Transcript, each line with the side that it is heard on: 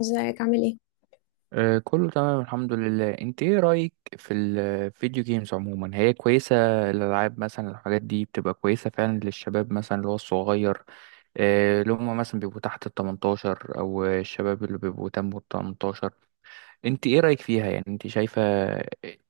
left: ازيك عامل ايه؟
right: كله تمام الحمد لله. انت ايه رأيك في الفيديو جيمز عموما؟ هي كويسة الألعاب مثلا؟ الحاجات دي بتبقى كويسة فعلا للشباب مثلا اللي هو الصغير؟ اللي هم مثلا بيبقوا تحت ال 18 او الشباب اللي بيبقوا تم ال 18، انت ايه رأيك فيها؟ يعني انت شايفة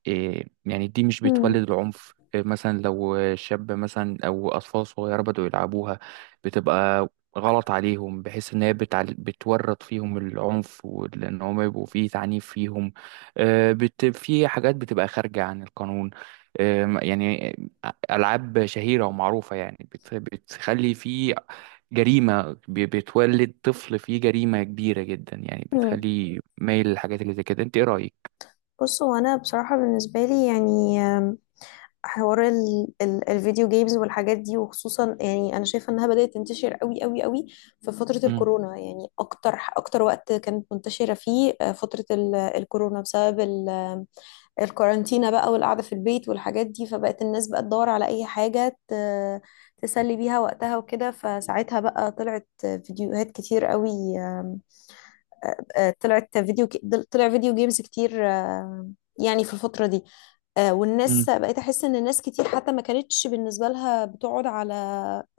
right: إيه؟ يعني دي مش
left: مم.
right: بتولد العنف؟ إيه مثلا لو شاب مثلا او اطفال صغيرة بدأوا يلعبوها بتبقى غلط عليهم، بحيث ان هي بتورط فيهم العنف، وان هم يبقوا فيه تعنيف فيهم. في حاجات بتبقى خارجة عن القانون. يعني ألعاب شهيرة ومعروفة، يعني بتخلي فيه جريمة، بتولد طفل فيه جريمة كبيرة جدا، يعني
left: مم.
right: بتخليه مايل للحاجات اللي زي كده. انت ايه رأيك؟
left: بص هو انا بصراحة بالنسبة لي يعني حوار ال الفيديو جيمز والحاجات دي، وخصوصا يعني انا شايفه انها بدات تنتشر قوي قوي قوي في فتره
right: مم.
left: الكورونا، يعني اكتر اكتر وقت كانت منتشره فيه فتره الكورونا بسبب الكورانتينا بقى والقعده في البيت والحاجات دي، فبقت الناس بقى تدور على اي حاجه تسلي بيها وقتها وكده. فساعتها بقى طلعت فيديوهات كتير قوي، آه، طلعت فيديو طلع فيديو جيمز كتير يعني في الفترة دي.
right: مم.
left: والناس بقيت، احس ان الناس كتير حتى ما كانتش بالنسبه لها بتقعد على،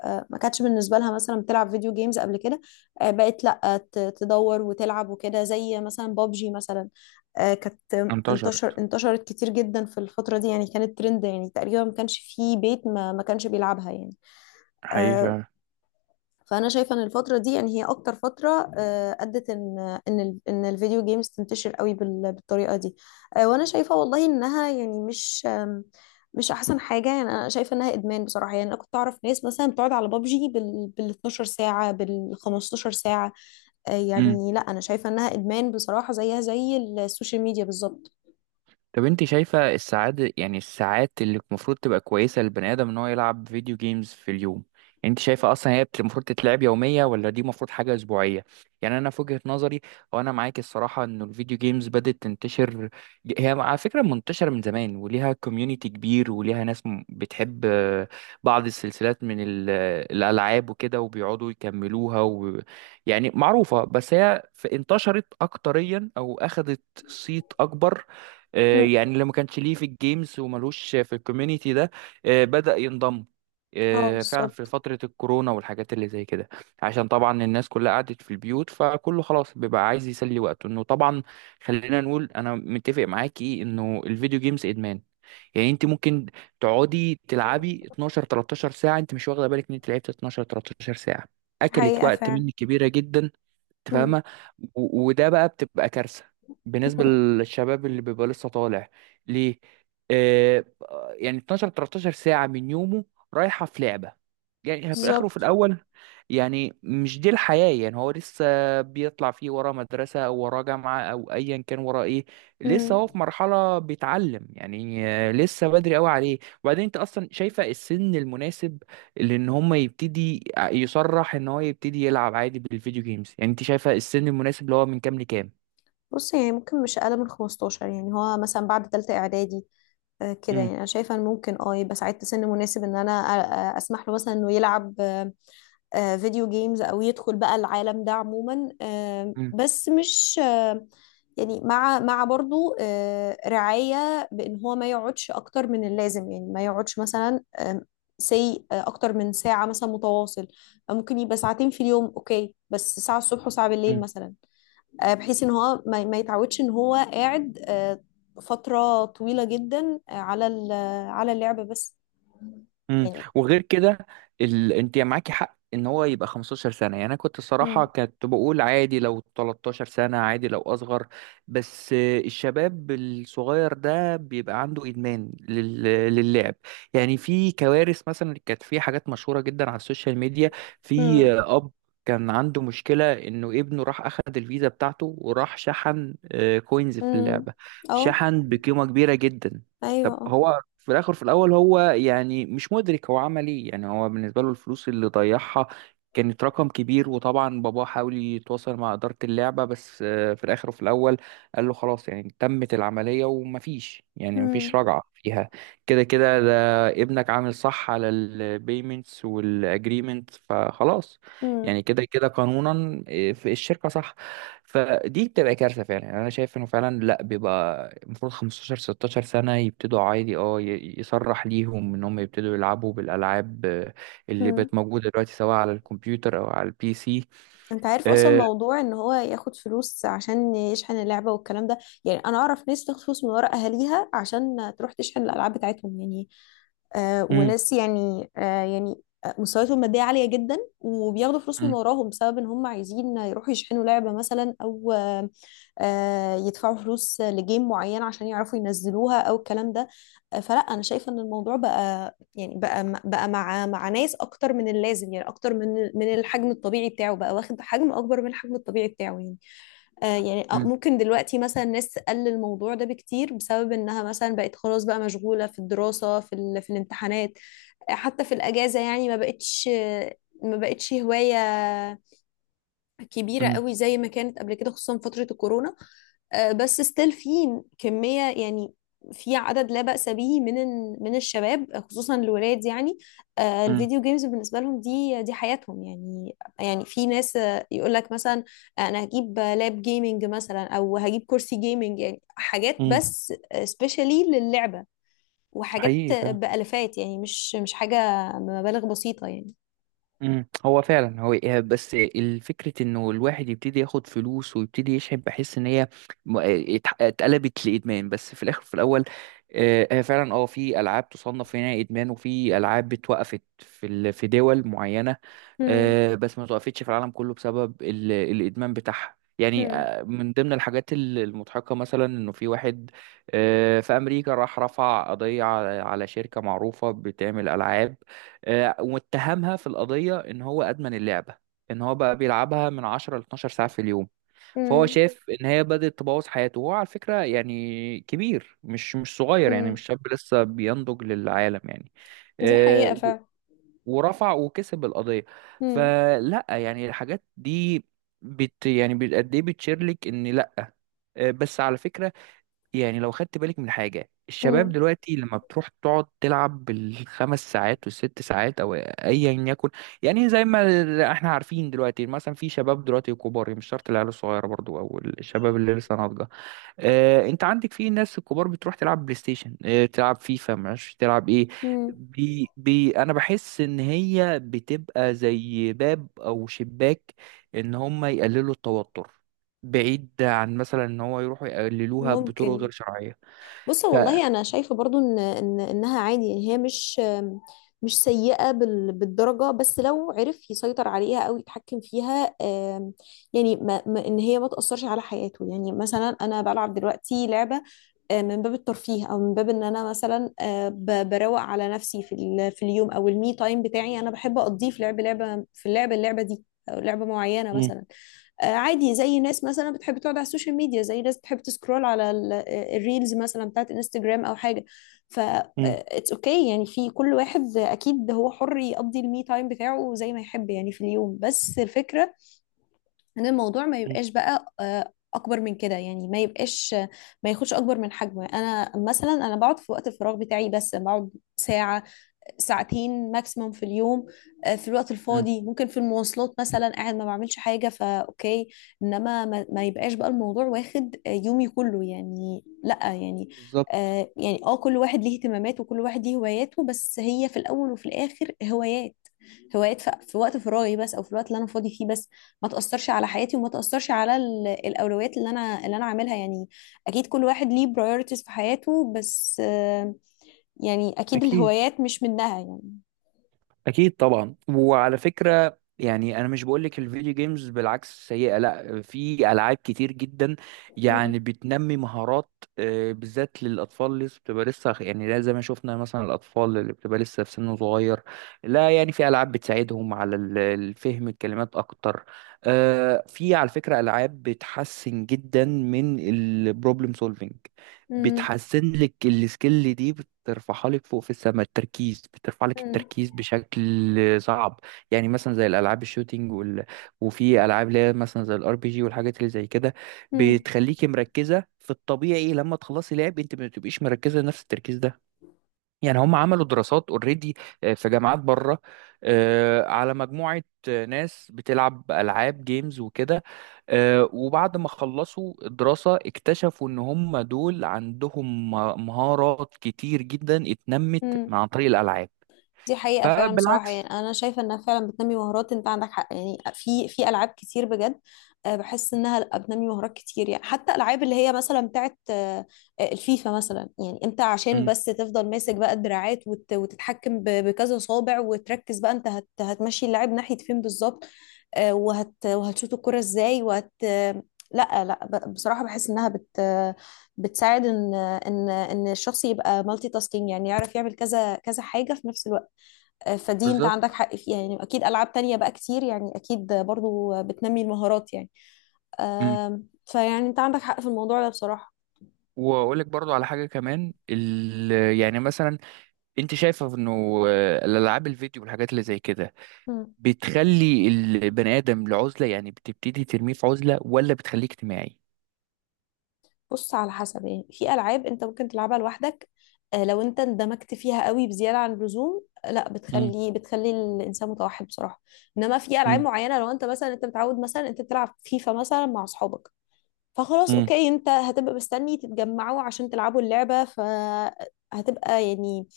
left: ما كانتش بالنسبه لها مثلا بتلعب فيديو جيمز قبل كده، بقت لا تدور وتلعب وكده، زي مثلا بابجي مثلا. كانت
right: انتشرت
left: انتشرت كتير جدا في الفتره دي، يعني كانت ترند، يعني تقريبا ما كانش في بيت ما كانش بيلعبها يعني. آه،
right: حقيقة.
left: فانا شايفه ان الفتره دي يعني هي اكتر فتره ادت ان ان الفيديو جيمز تنتشر قوي بالطريقه دي. وانا شايفه والله انها يعني مش، مش احسن حاجه. يعني انا شايفه انها ادمان بصراحه. يعني انا كنت اعرف ناس مثلا بتقعد على بابجي بال 12 ساعه، بال 15 ساعه. يعني لا، انا شايفه انها ادمان بصراحه، زيها زي السوشيال ميديا بالظبط.
right: طب انت شايفة السعادة، يعني الساعات اللي المفروض تبقى كويسة للبني آدم ان هو يلعب فيديو جيمز في اليوم؟ يعني انت شايفة اصلا هي المفروض تتلعب يومية، ولا دي المفروض حاجة اسبوعية؟ يعني انا في وجهة نظري، وانا معاك الصراحة، ان الفيديو جيمز بدأت تنتشر. هي على فكرة منتشرة من زمان وليها كوميونيتي كبير، وليها ناس بتحب بعض السلسلات من الالعاب وكده، وبيقعدوا يكملوها و... يعني معروفة. بس هي انتشرت اكتريا او اخذت صيت اكبر.
left: مم.
right: يعني اللي ما كانش ليه في الجيمز وملوش في الكوميونيتي ده، بدأ ينضم
left: اه،
right: فعلا في
left: بالظبط.
right: فترة الكورونا والحاجات اللي زي كده، عشان طبعا الناس كلها قعدت في البيوت، فكله خلاص بيبقى عايز يسلي وقته. انه طبعا خلينا نقول انا متفق معاكي انه الفيديو جيمز ادمان. يعني انت ممكن تقعدي تلعبي 12 13 ساعة، انت مش واخدة بالك ان انت لعبت 12 13 ساعة، اكلت
left: حقيقة
right: وقت
left: فعلا.
right: منك كبيرة جدا. انت
left: مم.
right: فاهمه؟ وده بقى بتبقى كارثه بالنسبه
left: مم.
right: للشباب اللي بيبقى لسه طالع ليه. آه، يعني 12 13 ساعه من يومه رايحه في لعبه، يعني في الاخر وفي
left: بالظبط.
right: الاول، يعني مش دي الحياه. يعني هو لسه بيطلع، فيه وراه مدرسه او وراه جامعه او ايا كان وراه ايه، لسه
left: مم.
right: هو في مرحله بيتعلم. يعني لسه بدري قوي عليه. وبعدين انت اصلا شايفه السن المناسب لان هم يبتدي يصرح ان هو يبتدي يلعب عادي بالفيديو جيمز؟ يعني انت شايفه السن المناسب اللي هو من كام لكام؟
left: بص، يعني ممكن مش اقل من 15، يعني هو مثلا بعد تالتة اعدادي كده. يعني انا شايفه ان ممكن اه يبقى ساعتها سن مناسب ان انا اسمح له مثلا انه يلعب فيديو جيمز، او يدخل بقى العالم ده عموما.
right: امم.
left: بس مش يعني، مع برضو رعاية بأن هو ما يقعدش أكتر من اللازم. يعني ما يقعدش مثلا سي أكتر من ساعة مثلا متواصل، أو ممكن يبقى ساعتين في اليوم، أوكي، بس ساعة الصبح وساعة بالليل مثلا. بحيث ان هو ما يتعودش ان هو قاعد فترة طويلة جدا على على اللعبة بس
right: امم.
left: يعني.
right: وغير كده انت معاكي حق ان هو يبقى 15 سنه. يعني انا كنت
left: مم.
right: الصراحه كنت بقول عادي لو 13 سنه، عادي لو اصغر، بس الشباب الصغير ده بيبقى عنده ادمان للعب. يعني في كوارث مثلا، كانت في حاجات مشهوره جدا على السوشيال ميديا. في
left: مم.
right: اب كان عنده مشكلة إنه ابنه راح أخد الفيزا بتاعته وراح شحن كوينز في
left: امم.
right: اللعبة،
left: اه.
right: شحن بقيمة كبيرة جدا.
left: ايوه.
right: طب
left: اه.
right: هو في الاخر في الاول هو يعني مش مدرك هو عمل ايه. يعني هو بالنسبه له الفلوس اللي ضيعها كانت رقم كبير، وطبعا باباه حاول يتواصل مع اداره اللعبه، بس في الاخر وفي الاول قال له خلاص، يعني تمت العمليه، ومفيش يعني مفيش
left: مم.
right: رجعه فيها. كده كده ده ابنك عامل صح على البيمنتس والاجريمنت، فخلاص.
left: مم.
right: يعني كده كده قانونا في الشركه صح. فدي بتبقى كارثة فعلا. يعني أنا شايف إنه فعلا لأ، بيبقى المفروض 15 16 سنة يبتدوا عادي. أه يصرح ليهم إن هم يبتدوا يلعبوا بالألعاب اللي
left: مم.
right: بقت موجودة دلوقتي سواء على الكمبيوتر أو على البي سي.
left: انت عارف اصلا
right: آه،
left: موضوع ان هو ياخد فلوس عشان يشحن اللعبة والكلام ده؟ يعني انا اعرف ناس تاخد فلوس من ورا اهاليها عشان تروح تشحن الالعاب بتاعتهم، يعني
right: أم،
left: وناس يعني يعني مستوياتهم المادية عالية جدا، وبياخدوا فلوس من
right: أم،
left: وراهم بسبب ان هم عايزين يروحوا يشحنوا لعبة مثلا، او يدفعوا فلوس لجيم معين عشان يعرفوا ينزلوها او الكلام ده. فلا، انا شايفة ان الموضوع بقى، يعني بقى مع ناس اكتر من اللازم، يعني اكتر من الحجم الطبيعي بتاعه، بقى واخد حجم اكبر من الحجم الطبيعي بتاعه يعني. يعني
right: أم،
left: ممكن دلوقتي مثلا ناس تقلل الموضوع ده بكتير، بسبب انها مثلا بقت خلاص بقى مشغولة في الدراسة، في في الامتحانات. حتى في الأجازة، يعني ما بقتش هواية كبيرة
right: أم،
left: قوي زي ما كانت قبل كده، خصوصا فترة الكورونا. بس ستيل في كمية يعني، في عدد لا بأس به من من الشباب، خصوصا الولاد يعني.
right: أم،
left: الفيديو جيمز بالنسبة لهم دي حياتهم يعني. يعني في ناس يقول لك مثلا انا هجيب لاب جيمنج مثلا، او هجيب كرسي جيمنج، يعني حاجات
right: أم.
left: بس سبيشالي للعبة، وحاجات
right: حقيقي فعلا.
left: بألفات يعني، مش حاجة بمبالغ بسيطة يعني.
right: مم. هو فعلا هو إيه، بس الفكرة انه الواحد يبتدي ياخد فلوس ويبتدي يشحن، بحس ان هي م- اتقلبت لادمان. بس في الاخر في الاول، هي فعلا اه في العاب تصنف هنا ادمان، وفي العاب اتوقفت في في دول معينة.
left: مم.
right: بس ما توقفتش في العالم كله بسبب الادمان بتاعها. يعني
left: مم.
right: من ضمن الحاجات المضحكة، مثلا انه في واحد في امريكا راح رفع قضية على على شركة معروفة بتعمل العاب، واتهمها في القضية إن هو أدمن اللعبة، إن هو بقى بيلعبها من 10 ل 12 ساعة في اليوم. فهو
left: مم.
right: شاف إن هي بدأت تبوظ حياته، وهو على فكرة يعني كبير، مش مش صغير، يعني
left: مم.
right: مش شاب لسه بينضج للعالم. يعني
left: دي
right: آه،
left: حقيقة
right: و-
left: فعلا.
right: ورفع وكسب القضية.
left: مم.
right: فلا يعني الحاجات دي قد إيه بتشير لك إن لا. بس على فكرة، يعني لو خدت بالك من حاجة، الشباب
left: مم.
right: دلوقتي لما بتروح تقعد تلعب بالخمس ساعات والست ساعات أو أيا يكن، يعني زي ما احنا عارفين دلوقتي مثلا في شباب دلوقتي كبار، مش شرط العيال الصغيرة برضو أو الشباب اللي لسه ناضجة. انت عندك في ناس الكبار بتروح تلعب بلاي ستيشن، تلعب فيفا، معرفش تلعب ايه.
left: مم.
right: بي انا بحس ان هي بتبقى زي باب او شباك ان هم يقللوا التوتر، بعيد عن مثلا ان هو يروحوا يقللوها بطرق
left: ممكن.
right: غير شرعية.
left: بص،
right: ف
left: والله انا شايفه برضو ان انها عادي، يعني هي مش سيئه بالدرجه، بس لو عرف يسيطر عليها او يتحكم فيها. يعني ان هي ما تاثرش على حياته، يعني مثلا انا بلعب دلوقتي لعبه من باب الترفيه، او من باب ان انا مثلا بروق على نفسي في في اليوم، او المي تايم بتاعي انا بحب اقضيه في لعب لعبه، في اللعبه دي او لعبه معينه
right: مم.
left: مثلا. عادي، زي ناس مثلا بتحب تقعد على السوشيال ميديا، زي ناس بتحب تسكرول على الريلز مثلا بتاعت انستجرام او حاجه. ف
right: مم.
left: اتس اوكي يعني، في كل واحد اكيد هو حر يقضي المي تايم بتاعه زي ما يحب يعني في اليوم، بس الفكره ان الموضوع ما
right: مم.
left: يبقاش بقى اكبر من كده، يعني ما يبقاش، ما ياخدش اكبر من حجمه. انا مثلا انا بقعد في وقت الفراغ بتاعي بس، بقعد ساعه ساعتين ماكسيمم في اليوم. في الوقت
right: مم.
left: الفاضي، ممكن في المواصلات مثلا قاعد ما بعملش حاجة، فأوكي. إنما ما يبقاش بقى الموضوع واخد يومي كله يعني، لأ يعني.
right: بالظبط.
left: يعني كل واحد ليه اهتمامات، وكل واحد ليه هواياته، بس هي في الأول وفي الآخر هوايات. في وقت فراغي بس، او في الوقت اللي انا فاضي فيه بس، ما تاثرش على حياتي وما تاثرش على الاولويات اللي انا اللي انا عاملها يعني. اكيد كل واحد ليه برايورتيز في حياته، بس يعني اكيد الهوايات مش منها يعني.
right: اكيد طبعا. وعلى فكره، يعني انا مش بقولك الفيديو جيمز بالعكس سيئه، لا، في العاب كتير جدا
left: مم.
right: يعني بتنمي مهارات، بالذات للاطفال اللي لسه بتبقى لسه يعني لا، زي ما شفنا مثلا الاطفال اللي بتبقى لسه في سن صغير، لا يعني في العاب بتساعدهم على الفهم الكلمات اكتر. في على فكره العاب بتحسن جدا من البروبلم سولفينج،
left: مم.
right: بتحسن لك السكيل دي، بترفعها لك فوق في السماء، التركيز بترفع لك
left: مم.
right: التركيز بشكل صعب. يعني مثلا زي الالعاب الشوتينج وفي العاب اللي هي مثلا زي الار بي جي والحاجات اللي زي كده،
left: مم.
right: بتخليكي مركزه. في الطبيعي لما تخلصي لعب انت ما بتبقيش مركزه نفس التركيز ده. يعني هم عملوا دراسات اوريدي في جامعات بره على مجموعة ناس بتلعب ألعاب جيمز وكده، وبعد ما خلصوا الدراسة اكتشفوا إن هم دول عندهم مهارات كتير جدا اتنمت
left: مم.
right: عن طريق الألعاب.
left: دي حقيقة فعلا بصراحة. يعني
right: فبالعكس.
left: أنا شايفة إنها فعلا بتنمي مهارات، أنت عندك حق، يعني في ألعاب كتير بجد بحس إنها لأ، بتنمي مهارات كتير، يعني حتى ألعاب اللي هي مثلا بتاعت الفيفا مثلا. يعني أنت عشان
right: مم،
left: بس تفضل ماسك بقى الدراعات، وتتحكم بكذا صابع، وتركز بقى أنت هتمشي اللاعب ناحية فين بالظبط، وهتشوط الكرة إزاي، وهت آه، لا لا، بصراحة بحس إنها بتساعد إن الشخص يبقى مالتي تاسكينج، يعني يعرف يعمل كذا كذا حاجة في نفس الوقت. فدي انت
right: بالظبط.
left: عندك حق فيها يعني، اكيد العاب تانية بقى كتير يعني، اكيد برضو بتنمي المهارات يعني.
right: مم.
left: فيعني انت عندك حق في الموضوع ده بصراحة.
right: واقول لك برضو على حاجه كمان يعني مثلا انت شايفه انه الالعاب الفيديو والحاجات اللي زي كده
left: مم.
right: بتخلي البني آدم لعزلة، يعني بتبتدي ترميه في عزلة، ولا بتخليه اجتماعي؟
left: بص، على حسب، يعني في العاب انت ممكن تلعبها لوحدك، لو انت اندمجت فيها قوي بزياده عن اللزوم، لا،
right: مم.
left: بتخلي الانسان متوحد بصراحه. انما في العاب
right: مم.
left: معينه، لو انت مثلا انت متعود مثلا انت تلعب فيفا مثلا مع اصحابك، فخلاص
right: مم.
left: اوكي، انت هتبقى مستني تتجمعوا عشان تلعبوا اللعبه، فهتبقى يعني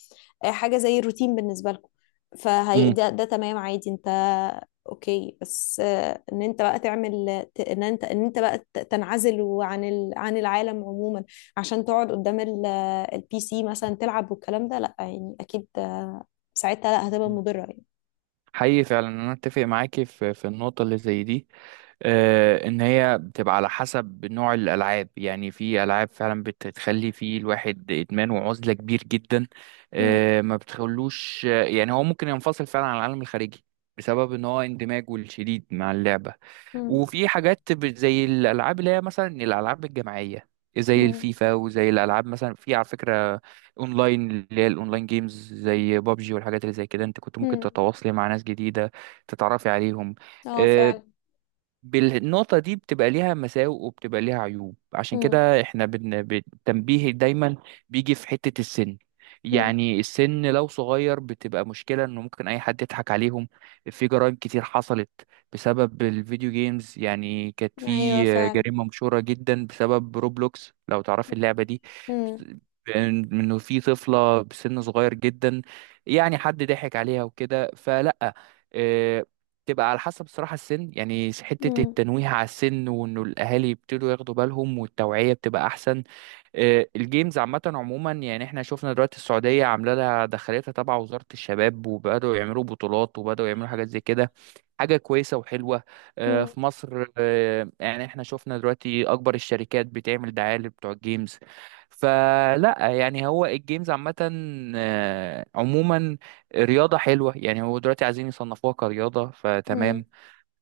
left: حاجة زي الروتين بالنسبة لكم. فهي
right: مم.
left: ده تمام عادي. انت اوكي، بس ان انت بقى تعمل ان انت، انت بقى تنعزل عن عن العالم عموما عشان تقعد قدام البي سي مثلا تلعب والكلام ده، لا يعني، اكيد ساعتها لا هتبقى
right: مم.
left: مضرة يعني.
right: حقيقي فعلا انا اتفق معاكي في في النقطه اللي زي دي. آه ان هي بتبقى على حسب نوع الالعاب. يعني في العاب فعلا بتخلي في الواحد ادمان وعزله كبير جدا.
left: مم.
right: آه ما بتخلوش، يعني هو ممكن ينفصل فعلا عن العالم الخارجي بسبب ان هو اندماجه الشديد مع اللعبه.
left: مم.
right: وفي حاجات زي الالعاب اللي هي مثلا الالعاب الجماعيه، زي
left: مم.
right: الفيفا وزي الالعاب مثلا، في على فكره اونلاين اللي هي الاونلاين جيمز زي بابجي والحاجات اللي زي كده، انت كنت ممكن
left: مم.
right: تتواصلي مع ناس جديده تتعرفي عليهم.
left: اه
right: آه،
left: فعلا.
right: بالنقطة دي بتبقى ليها مساوئ وبتبقى ليها عيوب، عشان
left: مم.
right: كده احنا بالتنبيه دايما بيجي في حتة السن.
left: مم.
right: يعني السن لو صغير بتبقى مشكلة، انه ممكن اي حد يضحك عليهم. في جرائم كتير حصلت بسبب الفيديو جيمز. يعني كانت
left: ايوه
right: في
left: فعلا.
right: جريمة مشهورة جدا بسبب روبلوكس، لو تعرف اللعبة دي،
left: مم.
right: انه في طفلة بسن صغير جدا يعني حد ضحك عليها وكده. فلا آه، تبقى على حسب صراحة السن. يعني حتة
left: مم.
right: التنويه على السن وإنه الأهالي يبتدوا ياخدوا بالهم والتوعية بتبقى أحسن. الجيمز عامة عموما، يعني احنا شفنا دلوقتي السعودية عاملة لها دخلتها تبع وزارة الشباب، وبدأوا يعملوا بطولات وبدأوا يعملوا حاجات زي كده، حاجة كويسة وحلوة.
left: مم.
right: في مصر، يعني احنا شفنا دلوقتي أكبر الشركات بتعمل دعاية لبتوع الجيمز. فلا يعني هو الجيمز عامة عموما رياضة حلوة، يعني هو دلوقتي عايزين يصنفوها كرياضة،
left: مم.
right: فتمام.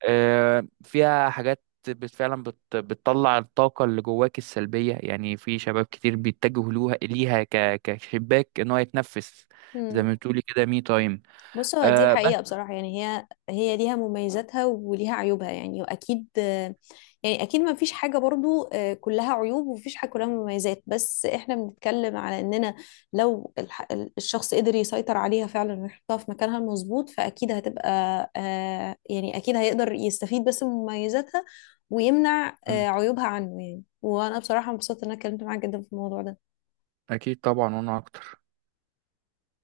right: فيها حاجات فعلا بتطلع الطاقة اللي جواك السلبية. يعني في شباب كتير بيتجهوا لوها ليها كشباك ان هو يتنفس، زي
left: مم.
right: ما بتقولي كده، مي تايم.
left: بص، هو دي
right: أه
left: حقيقة
right: بس.
left: بصراحة. يعني هي ليها مميزاتها وليها عيوبها يعني، وأكيد يعني، أكيد ما فيش حاجة برضو كلها عيوب، ومفيش حاجة كلها مميزات، بس إحنا بنتكلم على إننا لو الح- الشخص قدر يسيطر عليها فعلا ويحطها في مكانها المظبوط، فأكيد هتبقى يعني أكيد هيقدر يستفيد بس من مميزاتها، ويمنع
right: مم.
left: عيوبها عنه يعني. وأنا بصراحة مبسوطة إن أنا اتكلمت معاك جدا في الموضوع ده.
right: اكيد طبعا وانا اكتر